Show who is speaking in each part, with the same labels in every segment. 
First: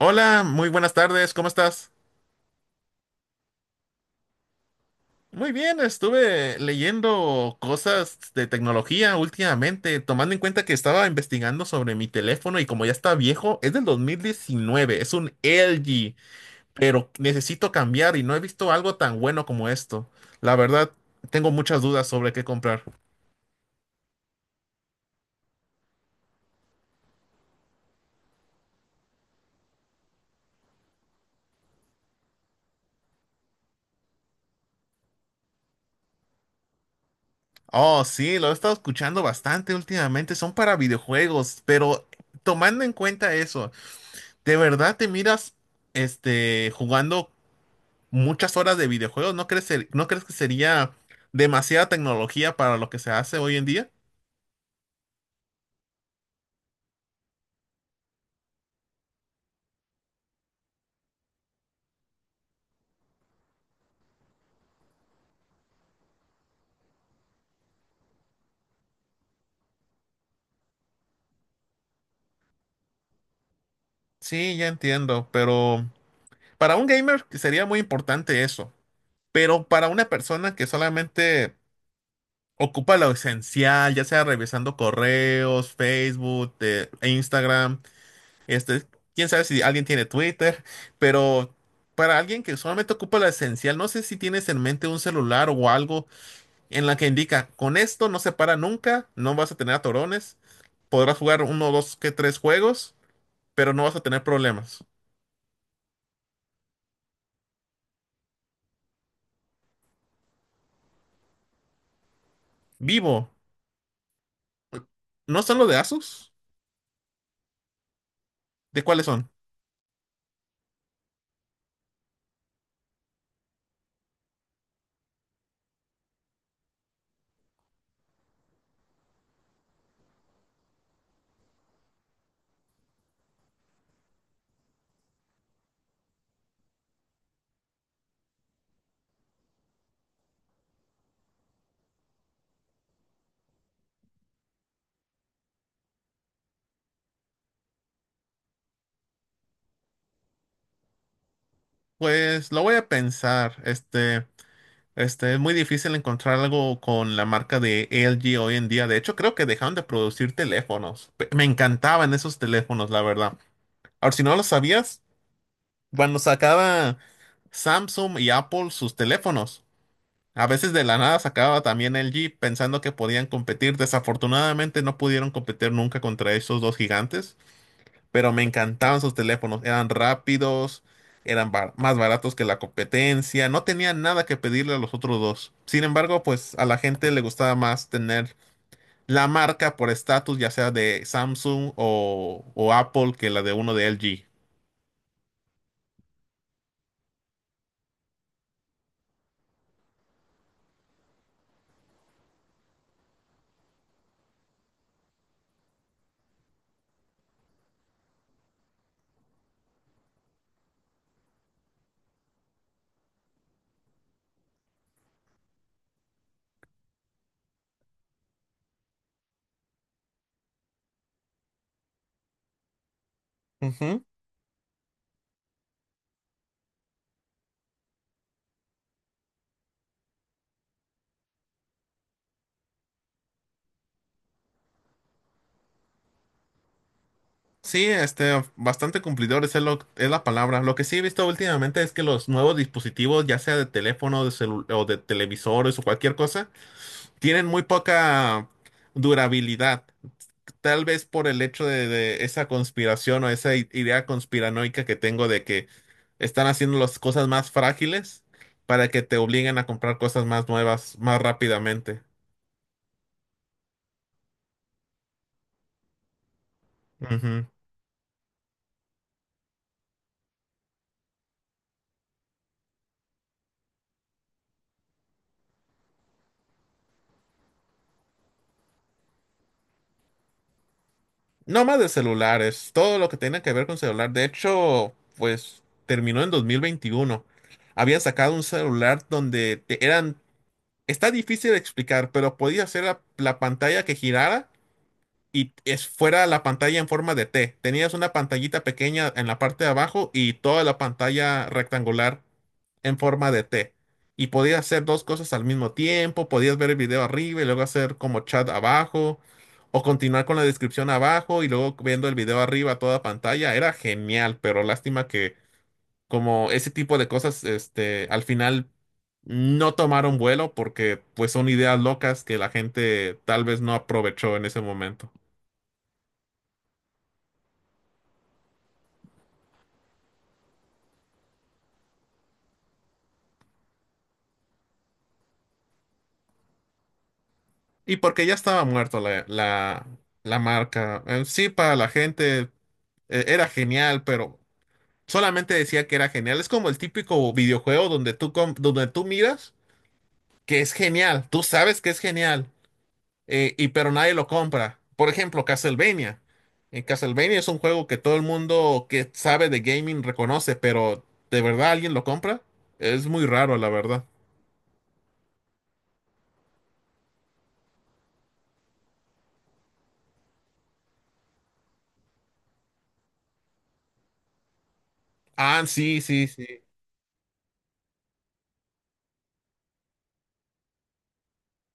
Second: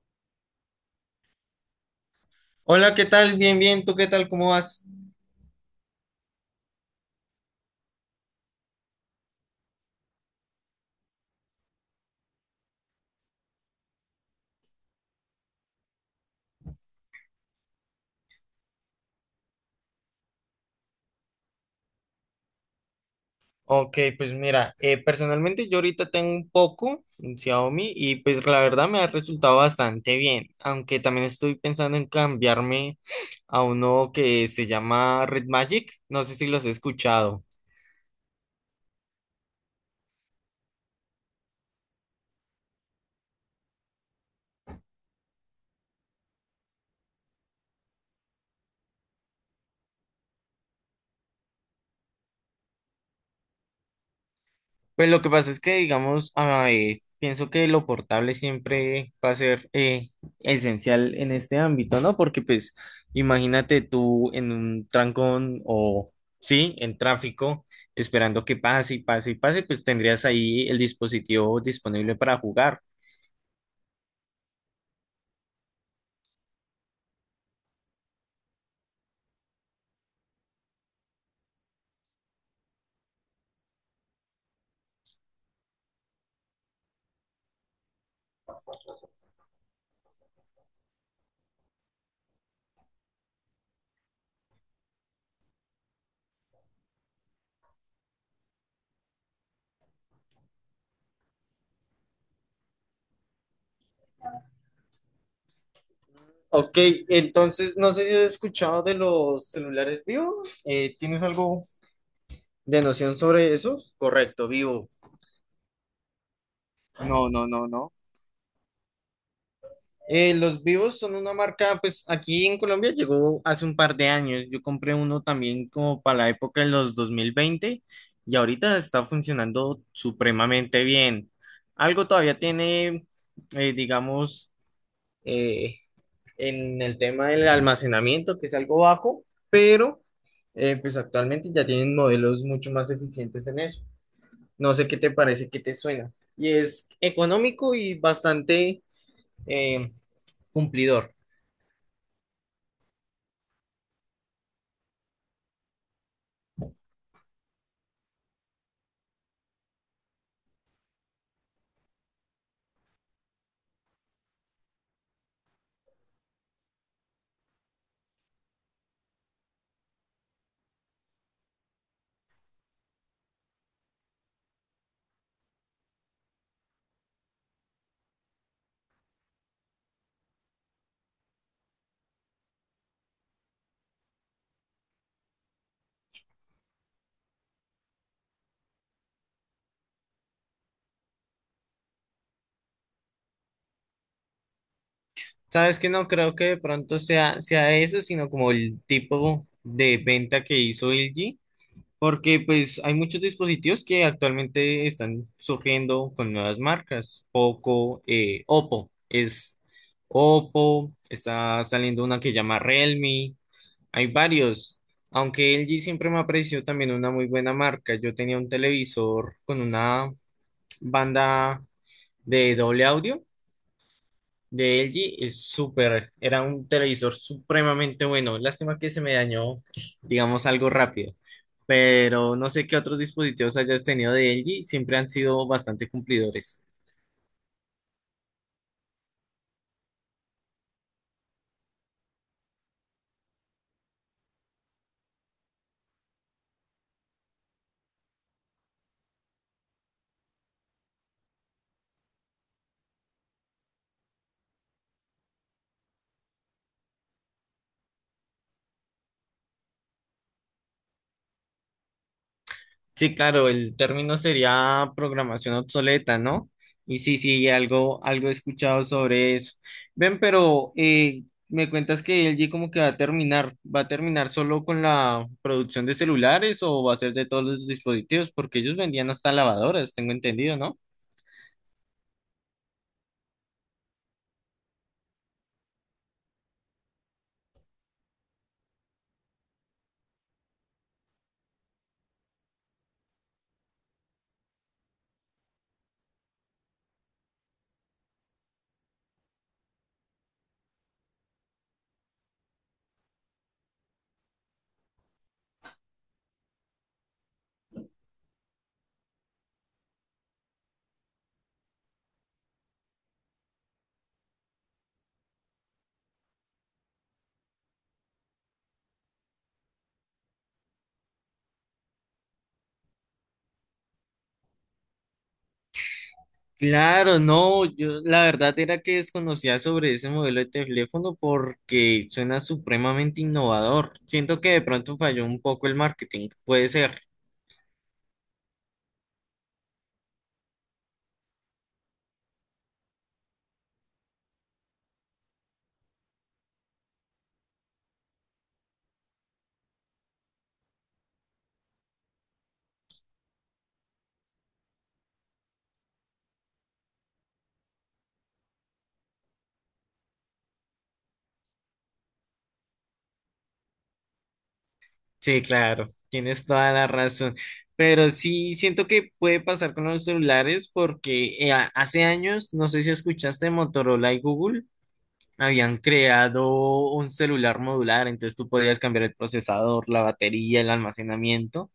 Speaker 1: Hola, muy buenas tardes, ¿cómo estás?
Speaker 2: Hola, ¿qué tal? Bien, bien. ¿Tú qué tal? ¿Cómo vas?
Speaker 1: Muy bien, estuve leyendo cosas de tecnología últimamente, tomando en cuenta que estaba investigando sobre mi teléfono y como ya está viejo, es del 2019. Es un LG, pero necesito cambiar y no he visto algo tan bueno como esto. La verdad, tengo muchas dudas sobre qué comprar.
Speaker 2: Ok, pues mira, personalmente yo ahorita tengo un poco un Xiaomi y pues la verdad me ha resultado bastante bien, aunque también estoy pensando en cambiarme a uno que se llama Red Magic, no sé si los he escuchado.
Speaker 1: Oh, sí, lo he estado escuchando bastante últimamente, son para videojuegos, pero tomando en cuenta eso, ¿de verdad te miras jugando muchas horas de videojuegos? ¿No crees que sería demasiada tecnología para lo que se hace hoy en día?
Speaker 2: Pues lo que pasa es que, digamos, pienso que lo portable siempre va a ser esencial en este ámbito, ¿no? Porque, pues, imagínate tú en un trancón o, sí, en tráfico, esperando que pase y pase y pase, pues tendrías ahí el dispositivo disponible para jugar.
Speaker 1: Sí, ya entiendo, pero para un gamer sería muy importante eso, pero para una persona que solamente ocupa lo esencial, ya sea revisando correos, Facebook, e Instagram, este, quién sabe si alguien tiene Twitter, pero para alguien que solamente ocupa lo esencial, no sé si tienes en mente un celular o algo en la que indica, con esto no se para nunca, no vas a tener atorones, podrás jugar uno, dos, que tres juegos, pero no vas a tener problemas.
Speaker 2: Ok, entonces, no sé si has escuchado de los celulares Vivo. ¿Tienes algo de noción
Speaker 1: Vivo,
Speaker 2: sobre eso? Correcto, Vivo.
Speaker 1: ¿no son los de Asus?
Speaker 2: No, no, no, no.
Speaker 1: ¿De cuáles son?
Speaker 2: Los Vivos son una marca, pues aquí en Colombia llegó hace un par de años. Yo compré uno también como para la época de los 2020 y ahorita está funcionando supremamente bien. Algo todavía tiene, eh, digamos, eh, en el tema del almacenamiento, que es algo bajo, pero pues actualmente ya tienen modelos mucho más eficientes en eso. No sé qué te parece, qué te suena. Y es económico y bastante eh, cumplidor.
Speaker 1: Pues lo voy a pensar. Es muy difícil encontrar algo con la marca de LG hoy en día. De hecho, creo que dejaron de producir teléfonos. Me encantaban esos teléfonos, la verdad. Ahora, si no lo sabías, cuando sacaba Samsung y Apple sus teléfonos, a veces de la nada sacaba también el Jeep pensando que podían competir. Desafortunadamente no pudieron competir nunca contra esos dos gigantes, pero me encantaban sus teléfonos. Eran rápidos, eran más baratos que la competencia, no tenían nada que pedirle a los otros dos. Sin embargo, pues a la gente le gustaba más tener la marca por estatus, ya sea de Samsung o Apple, que la de uno de LG.
Speaker 2: Sabes que no creo que de pronto sea eso, sino como el tipo de venta que hizo LG, porque pues hay muchos dispositivos que actualmente están surgiendo con nuevas marcas. Poco, Oppo es Oppo, está saliendo una que llama Realme, hay varios. Aunque LG siempre me ha parecido también una muy buena marca. Yo tenía un televisor con una banda de doble audio de LG es súper, era un televisor supremamente bueno. Lástima que se me dañó, digamos, algo rápido. Pero no sé qué otros dispositivos hayas tenido de LG, siempre han sido bastante cumplidores.
Speaker 1: Sí, bastante cumplidor es, lo, es la palabra. Lo que sí he visto últimamente es que los nuevos dispositivos, ya sea de teléfono, o de televisores o cualquier cosa, tienen muy poca durabilidad. Tal vez por el hecho de esa conspiración o esa idea conspiranoica que tengo de que están haciendo las cosas más frágiles para que te obliguen a comprar cosas más nuevas más rápidamente.
Speaker 2: Sí, claro, el término sería programación obsoleta, ¿no? Y sí, sí, algo he escuchado sobre eso. Ven, pero me cuentas que LG como que ¿va a terminar solo con la producción de celulares o va a ser de todos los dispositivos? Porque ellos vendían hasta lavadoras, tengo entendido, ¿no?
Speaker 1: No más de celulares, todo lo que tenga que ver con celular. De hecho, pues terminó en 2021. Había sacado un celular donde eran... Está difícil de explicar, pero podía hacer la pantalla que girara y es fuera la pantalla en forma de T. Tenías una pantallita pequeña en la parte de abajo y toda la pantalla rectangular en forma de T. Y podías hacer dos cosas al mismo tiempo, podías ver el video arriba y luego hacer como chat abajo, o continuar con la descripción abajo y luego viendo el video arriba a toda pantalla. Era genial, pero lástima que como ese tipo de cosas, al final no tomaron vuelo porque pues son ideas locas que la gente tal vez no aprovechó en ese momento.
Speaker 2: Claro, no, yo la verdad era que desconocía sobre ese modelo de teléfono porque suena supremamente innovador. Siento que de pronto falló un poco el marketing, puede ser.
Speaker 1: Y porque ya estaba muerto la marca. En sí, para la gente era genial, pero solamente decía que era genial. Es como el típico videojuego donde tú miras que es genial. Tú sabes que es genial, pero nadie lo compra. Por ejemplo, Castlevania. En Castlevania es un juego que todo el mundo que sabe de gaming reconoce, pero ¿de verdad alguien lo compra? Es muy raro, la verdad.
Speaker 2: Sí, claro, tienes toda la razón. Pero sí siento que puede pasar con los celulares porque hace años, no sé si escuchaste, Motorola y Google
Speaker 1: Ah,
Speaker 2: habían
Speaker 1: sí, sí, sí.
Speaker 2: creado un celular modular, entonces tú podías cambiar el procesador, la batería, el almacenamiento,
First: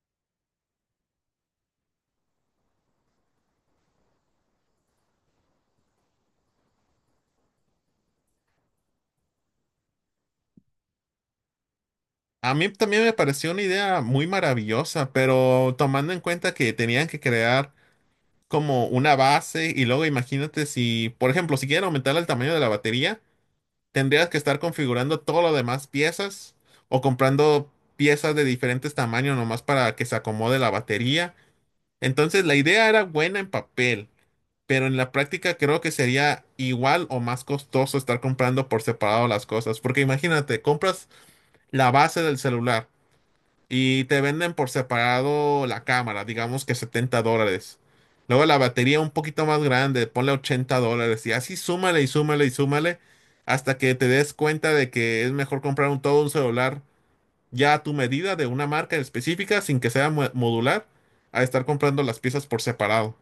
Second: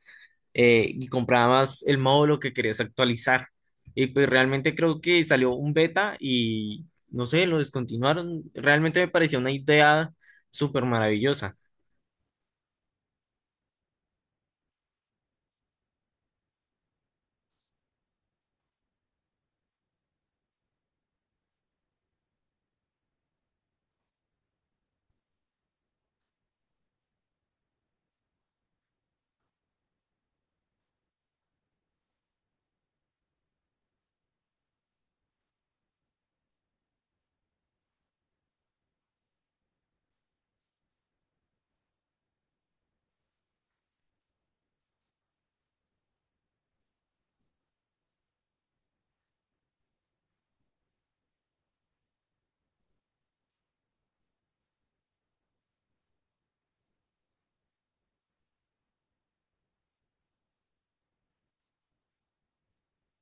Speaker 2: y comprabas el módulo que querías actualizar. Y pues realmente creo que salió un beta y no sé, lo descontinuaron. Realmente me pareció una idea súper maravillosa.
Speaker 1: A mí también me pareció una idea muy maravillosa, pero tomando en cuenta que tenían que crear como una base y luego imagínate si, por ejemplo, si quieren aumentar el tamaño de la batería, tendrías que estar configurando todo lo demás piezas o comprando piezas de diferentes tamaños nomás para que se acomode la batería. Entonces la idea era buena en papel, pero en la práctica creo que sería igual o más costoso estar comprando por separado las cosas, porque imagínate, compras la base del celular y te venden por separado la cámara, digamos que $70. Luego la batería un poquito más grande, ponle $80. Y así súmale y súmale y súmale hasta que te des cuenta de que es mejor comprar un todo un celular ya a tu medida de una marca específica sin que sea modular a estar comprando las piezas por separado.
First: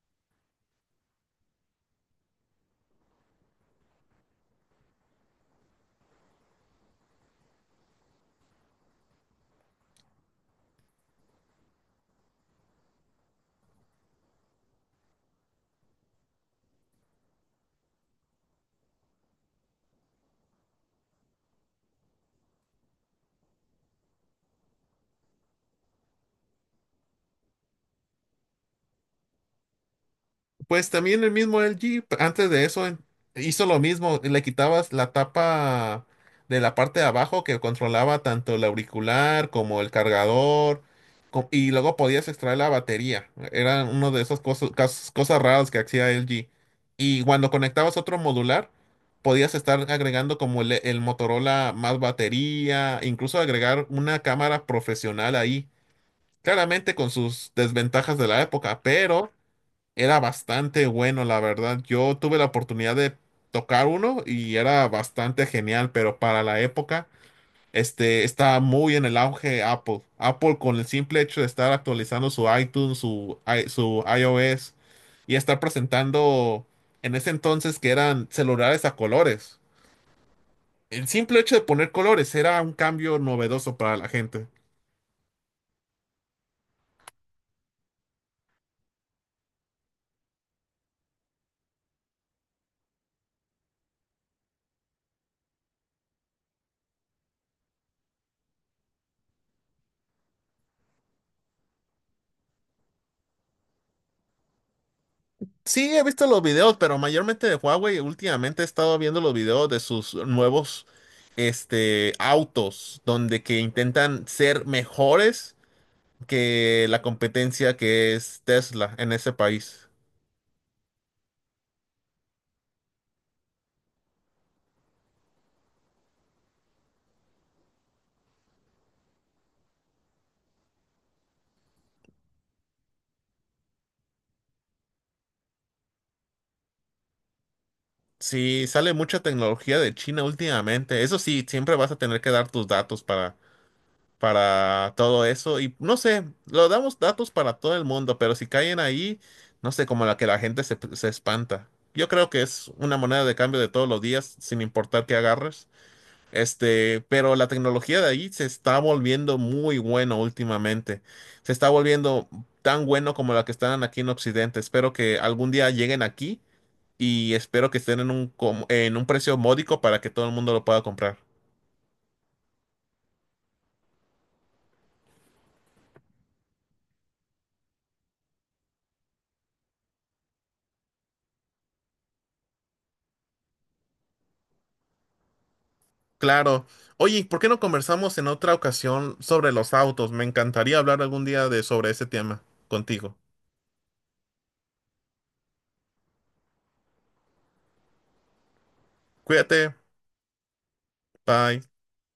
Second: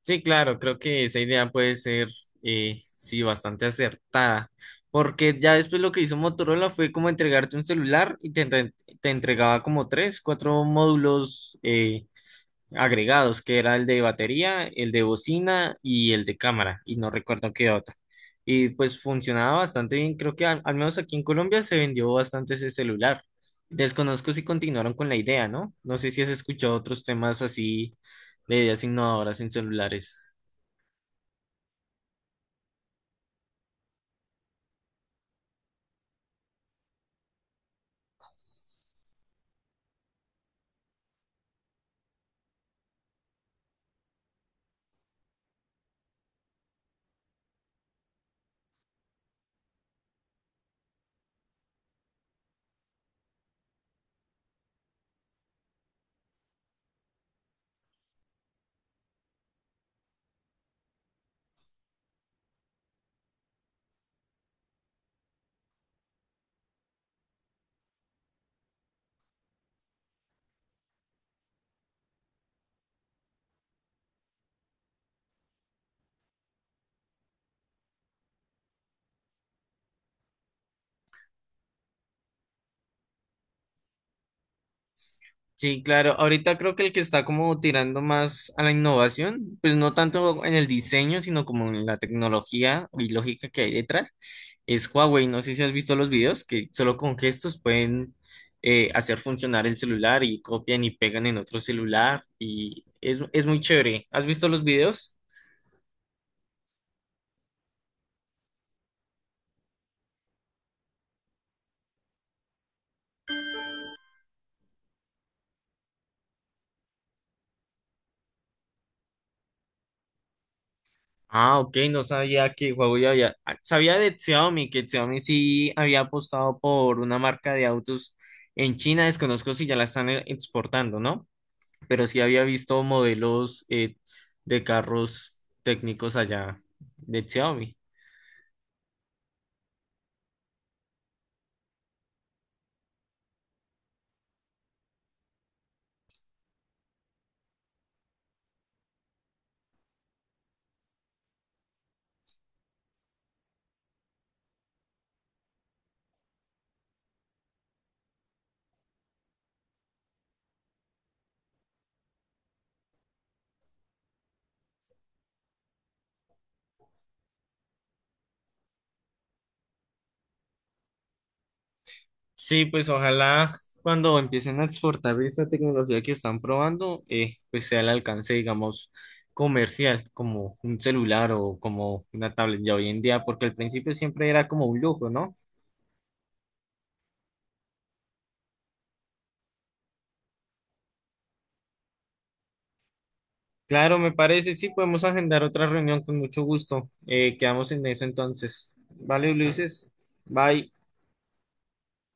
Speaker 2: Sí, claro, creo que esa idea puede ser, sí, bastante acertada, porque ya después lo que hizo Motorola fue como entregarte un celular y te entregaba como tres, cuatro módulos agregados, que era el de batería, el de bocina y el de cámara, y no recuerdo qué otro. Y pues funcionaba bastante bien, creo que al menos aquí en Colombia se vendió bastante ese celular. Desconozco si continuaron con la idea, ¿no? No sé si has escuchado otros temas así de ideas innovadoras en celulares.
Speaker 1: Pues también el mismo LG, antes de eso, hizo lo mismo, le quitabas la tapa de la parte de abajo que controlaba tanto el auricular como el cargador, y luego podías extraer la batería. Era uno de esas cosas raras que hacía LG. Y cuando conectabas otro modular, podías estar agregando como el Motorola más batería, incluso agregar una cámara profesional ahí. Claramente con sus desventajas de la época, pero era bastante bueno, la verdad. Yo tuve la oportunidad de tocar uno y era bastante genial, pero para la época, estaba muy en el auge Apple. Apple con el simple hecho de estar actualizando su iTunes, su iOS y estar presentando en ese entonces que eran celulares a colores. El simple hecho de poner colores era un cambio novedoso para la gente.
Speaker 2: Sí, claro. Ahorita creo que el que está como tirando más a la innovación, pues no tanto en el diseño, sino como en la tecnología y lógica que hay detrás, es Huawei. No sé si has visto los videos que solo con gestos pueden hacer funcionar el celular y copian y pegan en otro celular y es muy chévere. ¿Has visto los videos?
Speaker 1: Sí, he visto los videos, pero mayormente de Huawei. Últimamente he estado viendo los videos de sus nuevos, autos, donde que intentan ser mejores que la competencia que es Tesla en ese país.
Speaker 2: Ah, ok, no sabía que Huawei había, ah, sabía de Xiaomi, que Xiaomi sí había apostado por una marca de autos en China, desconozco si ya la están exportando, ¿no? Pero sí había visto modelos de carros técnicos allá de Xiaomi.
Speaker 1: Sí, sale mucha tecnología de China últimamente. Eso sí, siempre vas a tener que dar tus datos para todo eso. Y no sé, lo damos datos para todo el mundo, pero si caen ahí, no sé, como la que la gente se espanta. Yo creo que es una moneda de cambio de todos los días, sin importar qué agarres. Pero la tecnología de ahí se está volviendo muy bueno últimamente. Se está volviendo tan bueno como la que están aquí en Occidente. Espero que algún día lleguen aquí y espero que estén en un, en un precio módico para que todo el mundo lo pueda comprar.
Speaker 2: Sí, pues ojalá cuando empiecen a exportar esta tecnología que están probando, pues sea al alcance, digamos, comercial, como un celular o como una tablet ya hoy en día, porque al principio siempre era como un lujo, ¿no?
Speaker 1: Claro. Oye, ¿por qué no conversamos en otra ocasión sobre los autos? Me encantaría hablar algún día de sobre ese tema contigo.
Speaker 2: Claro, me parece, sí, podemos agendar otra reunión con mucho gusto. Quedamos en eso entonces. Vale,
Speaker 1: Cuídate.
Speaker 2: Ulises, bye.
Speaker 1: Bye.